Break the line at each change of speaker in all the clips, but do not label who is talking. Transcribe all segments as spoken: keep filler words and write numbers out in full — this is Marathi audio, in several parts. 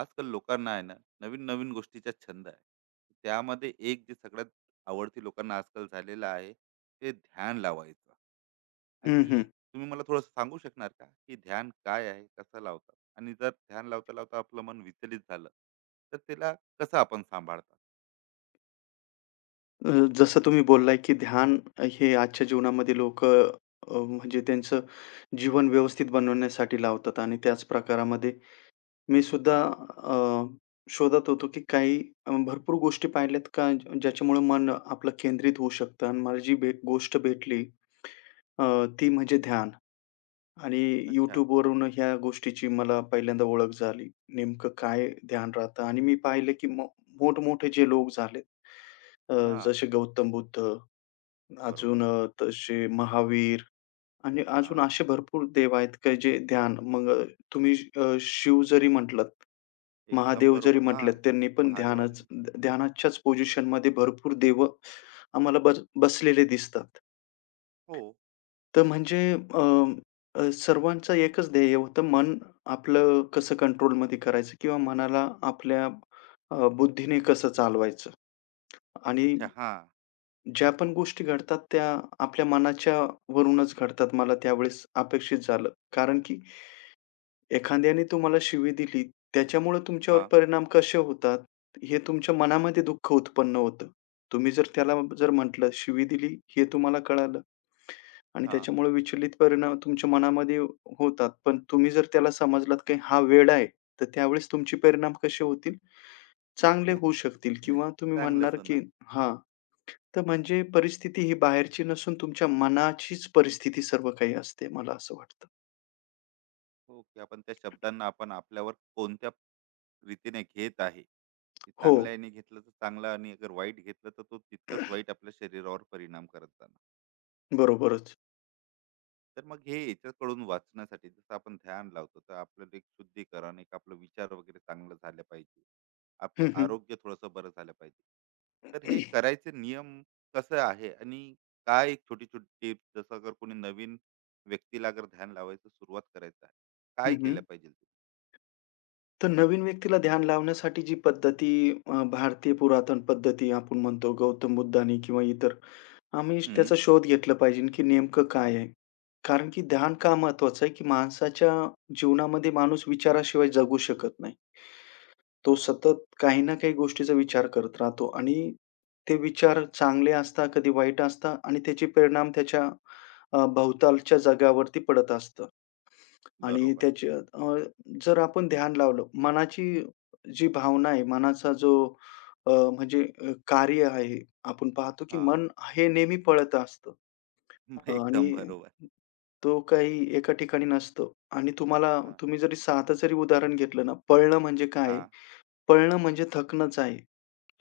आजकाल लोकांना आहे ना, नवीन नवीन गोष्टीचा छंद आहे. त्यामध्ये एक जे सगळ्यात आवडती लोकांना आजकाल झालेलं आहे ते ध्यान लावायचं.
हं, हं.
आणि तुम्ही मला थोडं सांगू शकणार का की ध्यान काय आहे, कसं लावतात, आणि जर ध्यान लावता लावता आपलं मन विचलित झालं तर त्याला कसं आपण सांभाळतात?
अ, जसं तुम्ही बोललाय, की ध्यान हे आजच्या जीवनामध्ये लोकं अ, म्हणजे त्यांचं जीवन व्यवस्थित बनवण्यासाठी लावतात आणि त्याच प्रकारामध्ये मी सुद्धा
हां,
अ, शोधत होतो, की काही अ, भरपूर गोष्टी पाहिल्यात का ज्याच्यामुळे मन आपलं केंद्रित होऊ शकतं आणि मला जी भे गोष्ट भेटली,
हां.
अ, ती म्हणजे ध्यान. आणि
अच्छा,
YouTubeवरून ह्या गोष्टीची मला पहिल्यांदा ओळख झाली. नेमकं काय ध्यान राहतं आणि मी पाहिलं की मो मोठमोठे जे लोक झालेत, अ,
हां.
जसे गौतम बुद्ध, अजून
बरोबर,
अ, तसे महावीर आणि अजून
हां.
असे भरपूर देव आहेत की जे ध्यान मग, अ, तुम्ही अ, शिव जरी म्हटलात,
एकदम
महादेव जरी
बरोबर, हां.
म्हटलेत, त्यांनी पण ध्यानच
महादेवांनी.
ध्यानाच्याच पोझिशनमध्ये भरपूर देव आम्हाला बस बसलेले दिसतात.
हो.
तर म्हणजे, अ, अ, सर्वांचं एकच ध्येय होतं, मन आपलं कसं कंट्रोलमध्ये करायचं किंवा मनाला आपल्या अ, बुद्धीने कसं चालवायचं. आणि
अच्छा, हां,
ज्या पण गोष्टी घडतात त्या आपल्या मनाच्या वरूनच घडतात. मला त्यावेळेस अपेक्षित झालं. कारण की एखाद्याने तुम्हाला शिवी दिली, त्याच्यामुळे तुमच्यावर
हां,
परिणाम कसे होतात, हे तुमच्या मनामध्ये दुःख उत्पन्न होतं. तुम्ही जर त्याला जर म्हटलं, शिवी दिली हे तुम्हाला कळालं आणि
हां.
त्याच्यामुळे विचलित परिणाम तुमच्या मनामध्ये होतात. पण तुम्ही जर त्याला समजलात की हा वेडा आहे, तर त्यावेळेस तुमचे परिणाम कसे होतील? चांगले होऊ शकतील किंवा तुम्ही
चांगलंच
म्हणणार
होणार.
की हां, तर म्हणजे परिस्थिती ही बाहेरची नसून तुमच्या मनाचीच परिस्थिती सर्व काही असते. मला असं वाटतं.
हो की आपण त्या शब्दांना आपण आपल्यावर कोणत्या रीतीने घेत आहे, की
हो,
चांगल्या घेतलं तर चांगलं आणि अगर वाईट घेतलं तर तो तितकंच वाईट आपल्या शरीरावर परिणाम करत जाणार.
बरोबरच.
तर मग हे याच्याकडून वाचण्यासाठी जसं आपण ध्यान लावतो, तर आपलं एक शुद्धीकरण, एक आपलं विचार वगैरे चांगलं झालं पाहिजे,
हं,
आपले
हं.
आरोग्य थोडंसं बरं झालं पाहिजे. तर
हं,
हे करायचे नियम कसं आहे आणि काय एक छोटी छोटी टिप्स, जसं अगर कोणी नवीन व्यक्तीला अगर ध्यान लावायचं सुरुवात करायचं आहे, काय
हं.
केलं पाहिजे ते?
तर नवीन व्यक्तीला ध्यान लावण्यासाठी जी पद्धती, अ, भारतीय पुरातन पद्धती आपण म्हणतो गौतम बुद्धानी किंवा इतर, आम्ही
हम्म.
त्याचा शोध घेतला पाहिजे की नेमकं काय आहे? कारण की ध्यान का महत्वाचं आहे, की माणसाच्या जीवनामध्ये माणूस विचाराशिवाय जगू शकत नाही. तो
हा,
सतत काही ना काही गोष्टीचा विचार करत राहतो आणि ते विचार चांगले असतात, कधी वाईट असतात आणि त्याचे परिणाम त्याच्या अ, भोवतालच्या जगावरती पडत असतं. आणि
बरोबर.
त्याची, अ, जर आपण ध्यान लावलं, मनाची जी भावना आहे, मनाचा जो अ, म्हणजे अ, कार्य आहे, आपण पाहतो की
हां.
मन हे नेहमी पळत असतं. अ,
एकदम
आणि
बरोबर.
तो काही एका ठिकाणी नसतो. आणि तुम्हाला
हां,
तुम्ही जरी साधं जरी उदाहरण घेतलं ना, पळणं म्हणजे काय आहे?
हां.
पळणं म्हणजे थकणंच आहे.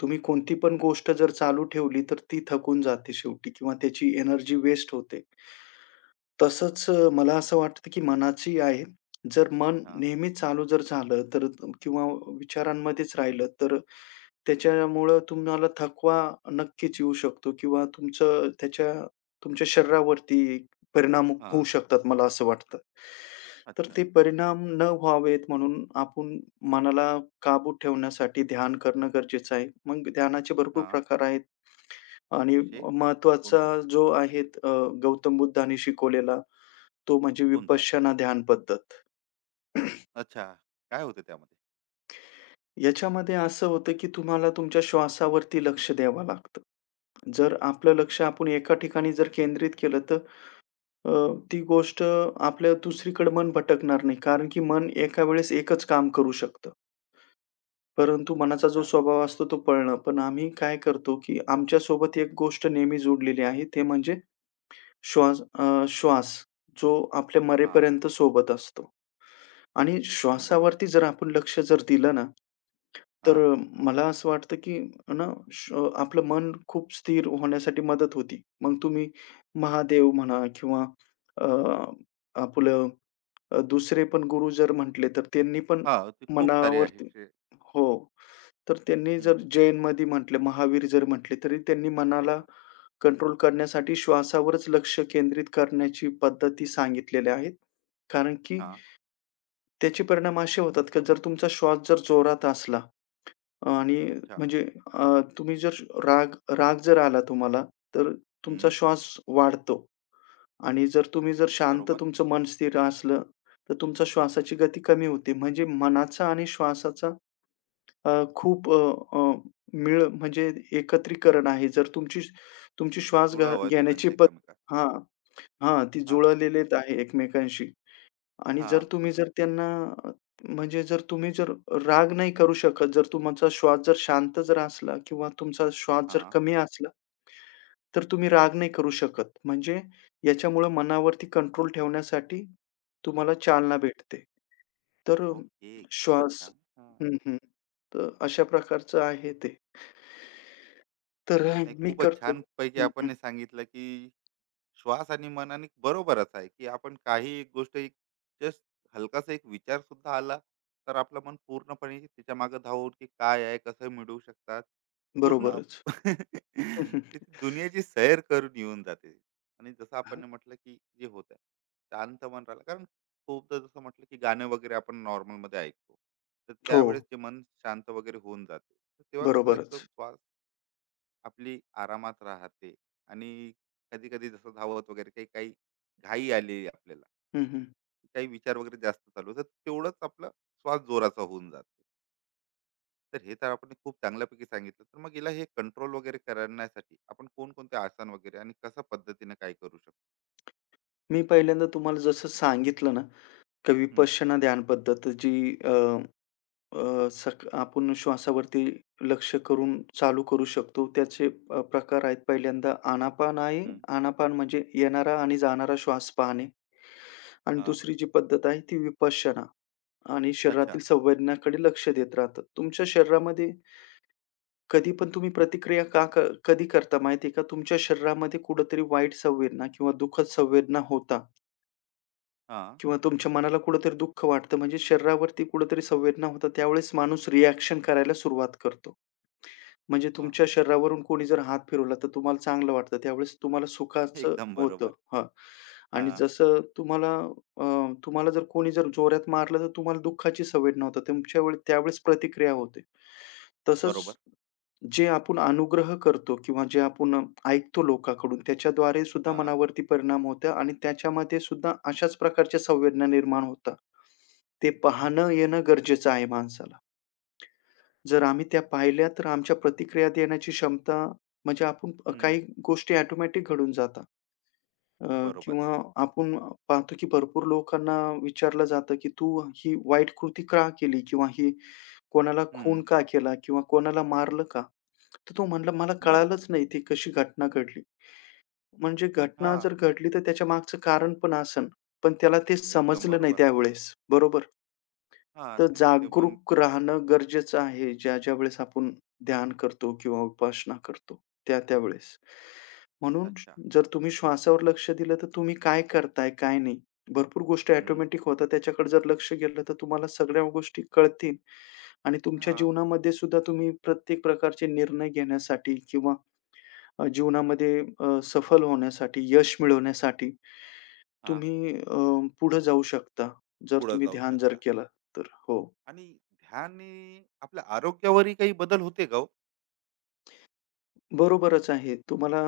तुम्ही कोणती पण गोष्ट जर चालू ठेवली, तर ती थकून जाते शेवटी किंवा त्याची एनर्जी वेस्ट होते.
बरोबर.
तसंच, अ, मला असं वाटतं की मनाची आहे. जर मन
हां,
नेहमी चालू जर झालं तर किंवा विचारांमध्येच राहिलं तर त्याच्यामुळं तुम्हाला थकवा नक्कीच येऊ शकतो किंवा तुमचं त्याच्या तुमच्या शरीरावरती परिणाम होऊ
हां.
शकतात, मला असं वाटतं. तर
अच्छा.
ते परिणाम न व्हावेत म्हणून आपण मनाला काबूत ठेवण्यासाठी ध्यान करणं गरजेचं आहे. मग ध्यानाचे भरपूर
हां.
प्रकार आहेत. आणि
जसे
महत्त्वाचा
कोणकोणते?
जो आहे, अ, गौतम बुद्धाने शिकवलेला तो म्हणजे
कोणता?
विपश्यना ध्यान पद्धत.
अच्छा. काय होतं त्यामध्ये?
याच्यामध्ये असं होतं, की तुम्हाला तुमच्या श्वासावरती लक्ष द्यावं लागतं. जर आपलं लक्ष आपण एका ठिकाणी जर केंद्रित केलं, तर अ, ती गोष्ट आपल्या दुसरीकडे मन भटकणार नाही. कारण की मन एका वेळेस एकच काम करू शकतं. परंतु मनाचा जो
अच्छा.
स्वभाव असतो तो पळणं. पण आम्ही काय करतो, की आमच्यासोबत एक गोष्ट नेहमी जोडलेली आहे, ते म्हणजे श्वास. अ, श्वास जो आपल्या
हां.
मरेपर्यंत सोबत असतो, आणि
एकदम बरोबर.
श्वासावरती जर आपण लक्ष जर दिलं ना, तर
हां.
अ, मला असं वाटतं, की आहे ना, श अ, आपलं मन खूप स्थिर होण्यासाठी मदत होती. मग तुम्ही महादेव म्हणा किंवा अ, आपलं अ, दुसरे पण गुरु जर म्हटले, तर त्यांनी पण
हां. ते खूप सारे आहे
मनावरती
ते.
हो. तर त्यांनी जर
हं.
जैनमध्ये म्हटले, महावीर जर म्हटले, तरी त्यांनी मनाला
बरोबर.
कंट्रोल करण्यासाठी श्वासावरच लक्ष केंद्रित करण्याची पद्धती सांगितलेल्या आहेत. कारण की
हां.
त्याचे परिणाम असे होतात, की जर तुमचा श्वास जर जोरात असला आणि,
अच्छा.
म्हणजे अ, तुम्ही जर राग राग जर आला तुम्हाला, तर तुमचा
हं.
श्वास वाढतो आणि जर तुम्ही जर
हं.
शांत
बरोबर.
तुमचं मन स्थिर असलं, तर तुमच्या श्वासाची गती कमी होते. म्हणजे मनाचा आणि श्वासाचा अ, खूप अ, अ, मेळ म्हणजे एकत्रीकरण आहे. जर तुमची तुमची श्वास घ
जुळाव आहे
घेण्याची
दोघांचं
पद्धत
एकमेकांत.
हां, हां. ती
हां,
जुळलेलीच आहे एकमेकांशी. आणि जर
हां,
तुम्ही जर त्यांना अ, म्हणजे जर तुम्ही जर राग नाही करू शकत, जर तुमचा श्वास जर शांत जर असला किंवा तुमचा श्वास जर
हां.
कमी असला, तर तुम्ही राग नाही करू शकत. म्हणजे याच्यामुळं मनावरती कंट्रोल ठेवण्यासाठी तुम्हाला चालना भेटते. तर अ,
ओके. खूपच
श्वास
छान. हां.
हं, हं. तर अशा प्रकारचं आहे ते. तर अ,
नाही,
मी
खूपच
करतो.
छानपैकी
हं, हं.
आपण हे सांगितलं, की श्वास आणि मन आणि बरोबरच आहे की आपण काही एक गोष्ट, एक जस्ट हलकासा एक विचार सुद्धा आला, तर आपलं मन पूर्णपणे त्याच्या मागे धावून की काय आहे, कसं मिळवू शकतात पूर्ण.
बरोबरच. हं, हं.
ती दुनियाची सैर करून येऊन जाते. आणि जसं आपण ने म्हटलं की जे होत आहे, शांत मन राहिलं, कारण खूपदा जसं म्हटलं की गाणे वगैरे आपण नॉर्मल मध्ये ऐकतो, तर
हो,
त्यावेळेस जे मन शांत वगैरे होऊन जाते, तर तेव्हा कसं
बरोबरच.
एकदम श्वास आपली आरामात राहते. आणि कधी कधी जसं धावत वगैरे काही काही घाई आली आपल्याला,
हं, हं.
काही विचार वगैरे जास्त चालू, तर तेवढंच आपला श्वास जोराचा होऊन जातो. तर हे तर आपण खूप चांगल्यापैकी सांगितलं. तर मग हिला हे कंट्रोल वगैरे करण्यासाठी आपण कोणकोणते आसन वगैरे आणि कशा पद्धतीने काय करू शकतो?
मी पहिल्यांदा तुम्हाला जसं सांगितलं ना, तर
हम्म,
विपश्यना ध्यान पद्धत जी अ, अ, सक आपण श्वासावरती लक्ष करून चालू करू शकतो. त्याचे अ, प्रकार आहेत. पहिल्यांदा आनापान आहे.
हम्म,
आनापान म्हणजे येणारा आणि जाणारा श्वास पाहणे. आणि
हा.
दुसरी जी पद्धत आहे ती विपश्यना, आणि शरीरातील
अच्छा.
संवेदनाकडे लक्ष देत राहतं. तुमच्या शरीरामध्ये कधी पण तुम्ही प्रतिक्रिया का क कधी करता माहिती आहे का? तुमच्या शरीरामध्ये कुठेतरी वाईट संवेदना किंवा दुःखद संवेदना होता.
हा.
किंवा तुमच्या मनाला कुठेतरी दुःख वाटतं, म्हणजे शरीरावरती कुठेतरी संवेदना होतात, त्यावेळेस माणूस रिएक्शन करायला सुरुवात करतो. म्हणजे
हा,
तुमच्या शरीरावरून कोणी जर हात फिरवला, तर तुम्हाला चांगलं वाटतं. त्यावेळेस तुम्हाला सुखाचं
एकदम
होतं.
बरोबर.
हां. आणि
हा.
जसं तुम्हाला अ, तुम्हाला जर कोणी जर जोरात मारलं, तर तुम्हाला दुःखाची संवेदना होते. तुमच्या वेळी त्यावेळेस प्रतिक्रिया होते. तसंच
बरोबर.
जे आपण अनुग्रह करतो किंवा जे आपण ऐकतो लोकांकडून, त्याच्याद्वारे सुद्धा
हा.
मनावरती परिणाम होतो आणि त्याच्यामध्ये सुद्धा अशाच प्रकारच्या संवेदना निर्माण होतात. ते पाहणं येणं गरजेचं आहे माणसाला. जर आम्ही त्या पाहिल्या, तर आमच्या प्रतिक्रिया देण्याची क्षमता म्हणजे आपण काही
हम्म.
गोष्टी ऑटोमॅटिक घडून जातात. अ,
बरोबर
किंवा
आहे.
आपण पाहतो की भरपूर लोकांना विचारलं जातं की तू ही वाईट कृती का केली? किंवा ही कोणाला खून
हम्म.
का केला? किंवा कोणाला मारलं का? तर तो म्हणला, "मला
बरोबर.
कळालंच नाही ती कशी घटना घडली." म्हणजे
हा,
घटना जर घडली तर त्याच्या मागचं कारण पण असेल, पण त्याला ते
एकदम
समजलं नाही
बरोबर.
त्यावेळेस. बरोबर?
हा,
तर
तिथं ते मन.
जागरूक राहणं गरजेचं आहे, ज्या-ज्या वेळेस आपण ध्यान करतो किंवा उपासना करतो, त्या-त्या वेळेस. म्हणून
अच्छा.
जर तुम्ही श्वासावर लक्ष दिलं, तर तुम्ही काय करताय, काय नाही. भरपूर गोष्टी
हं,
ऑटोमॅटिक होतात. त्याच्याकडे जर लक्ष गेलं, तर तुम्हाला सगळ्या गोष्टी कळतील आणि तुमच्या
हां,
जीवनामध्ये सुद्धा तुम्ही प्रत्येक प्रकारचे निर्णय घेण्यासाठी किंवा अ, जीवनामध्ये अ, सफल होण्यासाठी, यश मिळवण्यासाठी
हां.
तुम्ही पुढे जाऊ शकता, जर
पुढे
तुम्ही
जाऊ
ध्यान जर
शकता.
केलं तर. हो.
आणि ध्यानने आपल्या आरोग्यावरही काही बदल होते का हो?
बरोबरच आहे. तुम्हाला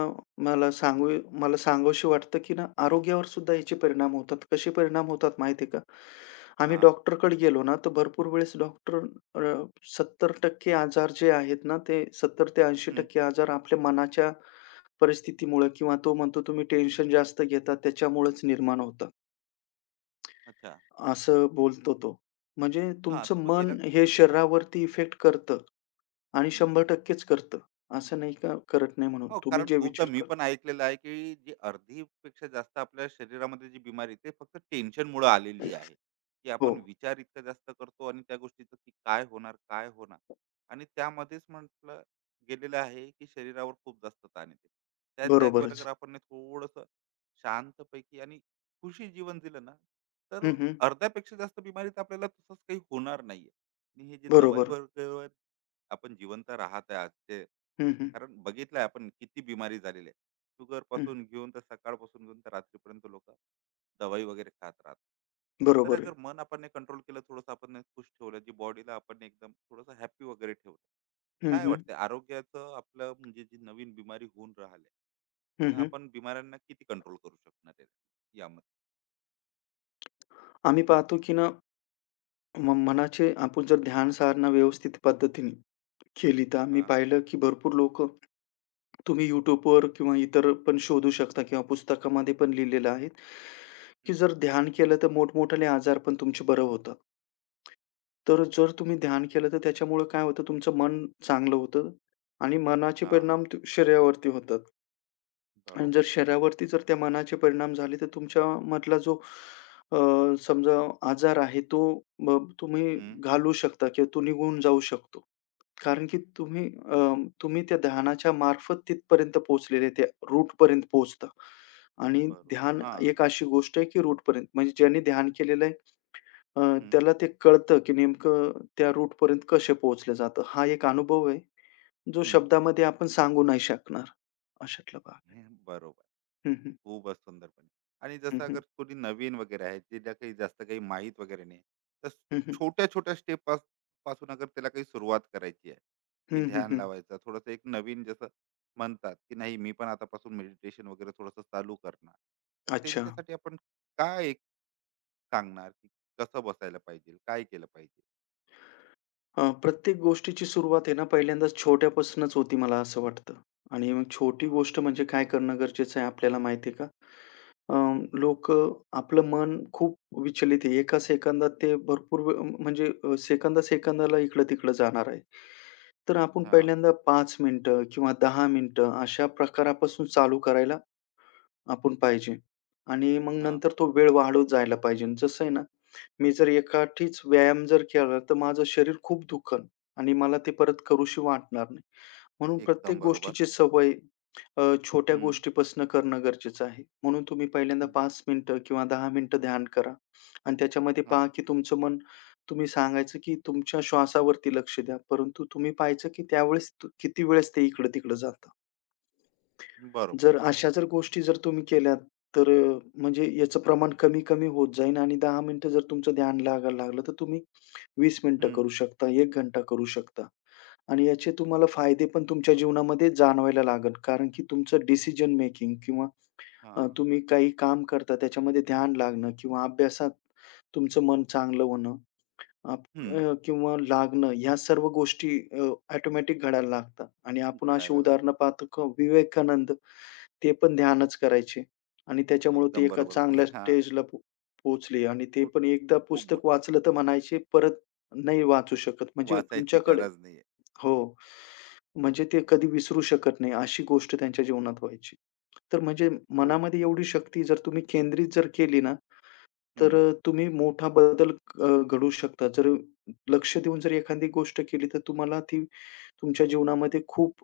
मला सांगू मला सांगावसं वाटतं, की ना आरोग्यावर सुद्धा याचे परिणाम होतात. कसे परिणाम होतात माहिती आहे का? आम्ही
हां,
डॉक्टरकडे गेलो ना, तर भरपूर वेळेस डॉक्टर सत्तर 70% आजार जे आहेत ना, ते सत्तर ते
हं.
ऐंशी टक्के आजार आपल्या मनाच्या परिस्थितीमुळं किंवा तो म्हणतो तुम्ही टेन्शन जास्त घेता त्याच्यामुळेच निर्माण होतात.
अच्छा.
असं बोलतो तो. म्हणजे
हां, तर
तुमचं
मग याला.
मन हे शरीरावरती इफेक्ट करतं आणि शंभर टक्के च करतं. असं नाही का करत नाही म्हणून.
हो,
तुम्ही
कारण
जे
खूपदा
विचार
मी
करता
पण ऐकलेलं आहे, की जी अर्धीपेक्षा जास्त आपल्या शरीरामध्ये जी बिमारी, ते फक्त टेन्शनमुळे आलेली आहे, की
हो,
आपण विचार इतका जास्त करतो आणि त्या गोष्टीचं की काय होणार, काय होणार? आणि त्यामध्येच म्हटलं गेलेलं आहे, की शरीरावर खूप जास्त ताण येते. त्याच जागेवर
बरोबरच.
अगर आपण ना शांतपैकी आणि खुशी जीवन दिलं ना, तर
हं, हं.
अर्ध्यापेक्षा जास्त बिमारी तर आपल्याला तसंच काही होणार नाहीये. आणि हे जे दवाई
बरोबर.
वगैरे आपण जिवंत राहत आहे आजचे,
हं, हं.
कारण बघितलंय आपण किती बिमारी झालेली आहे. शुगर
हं.
पासून घेऊन तर, सकाळपासून घेऊन तर रात्रीपर्यंत लोक दवाई वगैरे खात राहतात. तर
बरोबर आहे.
अगर मन आपण कंट्रोल केलं, थोडंसं आपण खुश ठेवलं, जी बॉडीला आपण एकदम थोडंसं हॅपी वगैरे ठेवलं.
हं,
काय
हं.
वाटतंय आरोग्याचं आपलं, म्हणजे जी नवीन बिमारी होऊन राहिली,
हं,
तर
हं.
आपण बिमाऱ्यांना किती कंट्रोल करू शकणार आहे यामध्ये?
आम्ही पाहतो की ना, म मनाचे आपण जर ध्यान साधना व्यवस्थित पद्धतीने केली, तर आम्ही
हां,
पाहिलं की भरपूर लोकं तुम्ही YouTubeवर किंवा इतर पण शोधू शकता किंवा पुस्तकामध्ये पण लिहिलेलं आहे, की
हं,
जर ध्यान केलं तर मोठमोठाले आजार पण तुमचे बरं होतात. तर जर तुम्ही ध्यान केलं तर त्याच्यामुळं काय होतं तुमचं मन चांगलं होतं आणि मनाचे
हां,
परिणाम त शरीरावरती होतात. आणि जर
बरोबर.
शरीरावरती जर त्या मनाचे परिणाम झाले तर तुमच्यामधला जो अ, समजा आजार आहे तो मग तुम्ही
हं,
घालवू शकता किंवा तो निघून जाऊ शकतो. कारण की तुम्ही अं, तुम्ही त्या ध्यानाच्या मार्फत तिथपर्यंत पोहोचलेले, त्या रूटपर्यंत पोहोचता आणि
बरोबर.
ध्यान
हां,
एक अशी गोष्ट आहे की रूटपर्यंत म्हणजे ज्यांनी ध्यान केलेलं आहे अ,
हं,
त्याला ते कळतं की नेमकं त्या रूटपर्यंत कसे पोहोचलं जातं. हा एक अनुभव आहे, जो
हं,
शब्दामध्ये आपण सांगू नाही शकणार, अशातला भाग आहे.
हं, बरोबर.
हं, हं.
खूपच सुंदरपणे. आणि
हं,
जसं
हं.
अगर कोणी नवीन वगैरे आहे, ज्याला काही जास्त काही माहीत वगैरे नाही, तर
हं, हं.
छोट्या-छोट्या स्टेप पास पासून अगर त्याला काही सुरुवात करायची आहे, की ध्यान
हं,
लावायचं, थोडंसं एक नवीन, जसं म्हणतात, की नाही मी पण आतापासून मेडिटेशन वगैरे थोडंसं चालू करणार. तर
अच्छा.
त्यांच्यासाठी आपण काय एक सांगणार, की कसं बसायला पाहिजे? काय केलं पाहिजे?
अ, प्रत्येक गोष्टीची सुरुवात आहे ना, पहिल्यांदा छोट्यापासूनच होती, मला असं वाटतं. आणि मग छोटी
हां,
गोष्ट म्हणजे काय करणं गरजेचं आहे आपल्याला माहिती आहे का? अ,
हं,
आपलं मन खूप विचलित आहे. एका सेकंदात ते भरपूर वेळ म्हणजे अ, सेकंदा-सेकंदाला इकडं-तिकडं जाणार आहे. तर आपण
हां,
पहिल्यांदा पाच मिनिटं किंवा दहा मिनिटं अशा प्रकारापासून चालू करायला आपण पाहिजे. आणि मग
हां.
नंतर तो वेळ वाढवत जायला पाहिजे. जसं आहे ना, मी जर एकाठीच व्यायाम जर केला, तर माझं शरीर खूप दुखन, आणि मला ते परत करूशी वाटणार नाही. म्हणून प्रत्येक
एकदम बरोबर.
गोष्टीची सवय अ, छोट्या
हं,
गोष्टीपासून करणं गरजेचं आहे. म्हणून तुम्ही पहिल्यांदा
हं.
पाच मिनिटं किंवा दहा मिनिटं ध्यान करा आणि त्याच्यामध्ये पहा,
हां,
की तुमचं मन तुम्ही सांगायचं, की तुमच्या श्वासावरती लक्ष द्या. परंतु तुम्ही पाहायचं, की त्यावेळेस तु- किती वेळेस ते इकडं-तिकडं जातं.
बरोबर.
जर अशा जर गोष्टी जर तुम्ही केल्यात, तर अ, म्हणजे याचं प्रमाण कमी-कमी होत जाईल आणि दहा मिनिटं जर तुमचं ध्यान लागायला लागलं, तर तुम्ही वीस मिनिटं
हं,
करू शकता, एक घंटा करू शकता. आणि याचे तुम्हाला फायदे पण तुमच्या जीवनामध्ये जाणवायला लागेल. कारण की तुमचं डिसिजन मेकिंग किंवा अ,
हां,
तुम्ही काही काम करता त्याच्यामध्ये ध्यान लागणं किंवा अभ्यासात तुमचं मन चांगलं होणं आप
हं.
अ, किंवा लागणं ह्या सर्व गोष्टी ऑटोमॅटिक घडायला लागतात. आणि आपण अशी
घडायला लागलं.
उदाहरणं पाहतो का विवेकानंद, ते पण ध्यानच करायचे आणि त्याच्यामुळे ती
एकदम
एका
बरोबर बोलले.
चांगल्या
हां.
स्टेजला पो पोहोचली आणि ते
खूप
पण एकदा
खूप
पुस्तक
मोठं.
वाचलं तर म्हणायचे परत नाही वाचू शकत. म्हणजे
वाचायची
तुमच्याकडे
गरज नाहीये.
हो. म्हणजे ते कधी विसरू शकत नाही अशी गोष्ट त्यांच्या जीवनात व्हायची. तर म्हणजे
नाही खूप.
मनामध्ये एवढी शक्ती जर तुम्ही केंद्रित जर केली ना, तर
हं.
अ, तुम्ही मोठा बदल अ, घडवू शकता. जर लक्ष देऊन जर एखादी गोष्ट केली तर तुम्हाला ती तुमच्या जीवनामध्ये खूप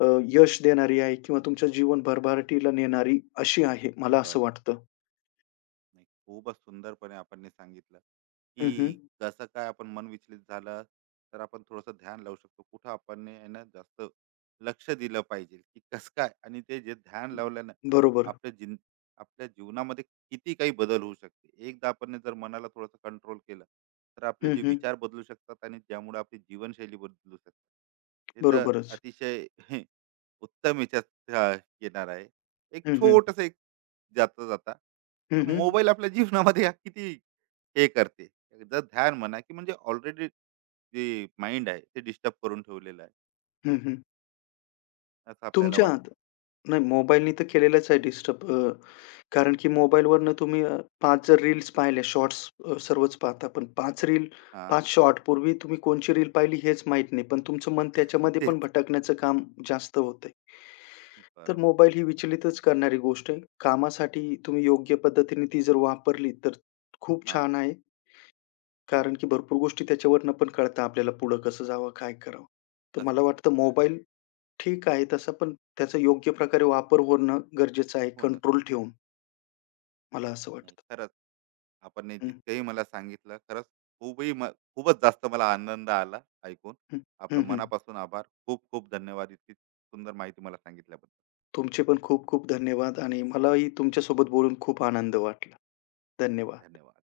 अ, यश देणारी आहे किंवा तुमच्या जीवन भरभराटीला नेणारी अशी आहे, मला असं
बरं.
वाटतं.
नाही, खूपच सुंदरपणे आपण हे सांगितलं,
हं, हं.
की कसं काय आपण मन विचलित झालं तर आपण थोडंसं ध्यान लावू शकतो, कुठं आपण ने आहे ना जास्त लक्ष दिलं पाहिजे की कसं काय, आणि ते जे ध्यान लावल्यानं
बरोबर.
आपल्या जिन, आपल्या जीवनामध्ये किती काही बदल होऊ शकते, एकदा आपण हे जर मनाला थोडंसं कंट्रोल केलं तर आपले
हं,
जे
हं.
विचार बदलू शकतात आणि त्यामुळे आपली जीवनशैली बदलू शकते. ते तर
बरोबरच.
अतिशय उत्तम याच्यात अ, येणार आहे एक
हं, हं.
छोटस एक, जाता जाता,
हं,
हा
हं.
मोबाईल आपल्या जीवनामध्ये हा किती हे करते. जर ध्यान म्हणा की म्हणजे ऑलरेडी जे माइंड आहे ते डिस्टर्ब करून ठेवलेलं आहे
हं, हं.
असं आपल्याला
तुमच्या हात
वाटते.
नाही, मोबाईलनी तर केलेलंच आहे डिस्टर्ब. अ, कारण की मोबाईलवरनं तुम्ही, अ, पाच जर रील्स पाहिल्या, शॉर्ट्स अ, सर्वच पाहता. पण पाच रील,
हा.
पाच शॉर्ट पूर्वी तुम्ही कोणची रील पाहिली हेच माहीत नाही. पण तुमचं मन त्याच्यामध्ये पण
तेच
भटकण्याचं काम जास्त होतंय. तर
बरोबर.
मोबाईल ही विचलितच करणारी गोष्ट आहे. कामासाठी तुम्ही योग्य पद्धतीने ती जर वापरली तर खूप
हा,
छान आहे.
हा,
कारण की भरपूर गोष्टी त्याच्यावरनं पण कळतं आपल्याला पुढं कसं जावं, काय करावं. तर मला
कसं
वाटतं
जाऊ, काय.
मोबाईल ठीक आहे तसा, पण त्याचा योग्य प्रकारे वापर होणं गरजेचं आहे,
हो ना
कंट्रोल
खरं.
ठेवून, मला असं
नाही,
वाटतं.
खरंच आपण हे
हं,
जितकंही मला सांगितलं, खरंच खूपही म-, खूपच जास्त मला आनंद आला ऐकून.
हं.
आपलं
हं, हं.
मनापासून आभार, खूप खूप धन्यवाद इतकी सुंदर माहिती मला सांगितल्याबद्दल.
तुमचे पण खूप खूप धन्यवाद आणि मलाही तुमच्यासोबत बोलून खूप आनंद वाटला. धन्यवाद.
धन्यवाद.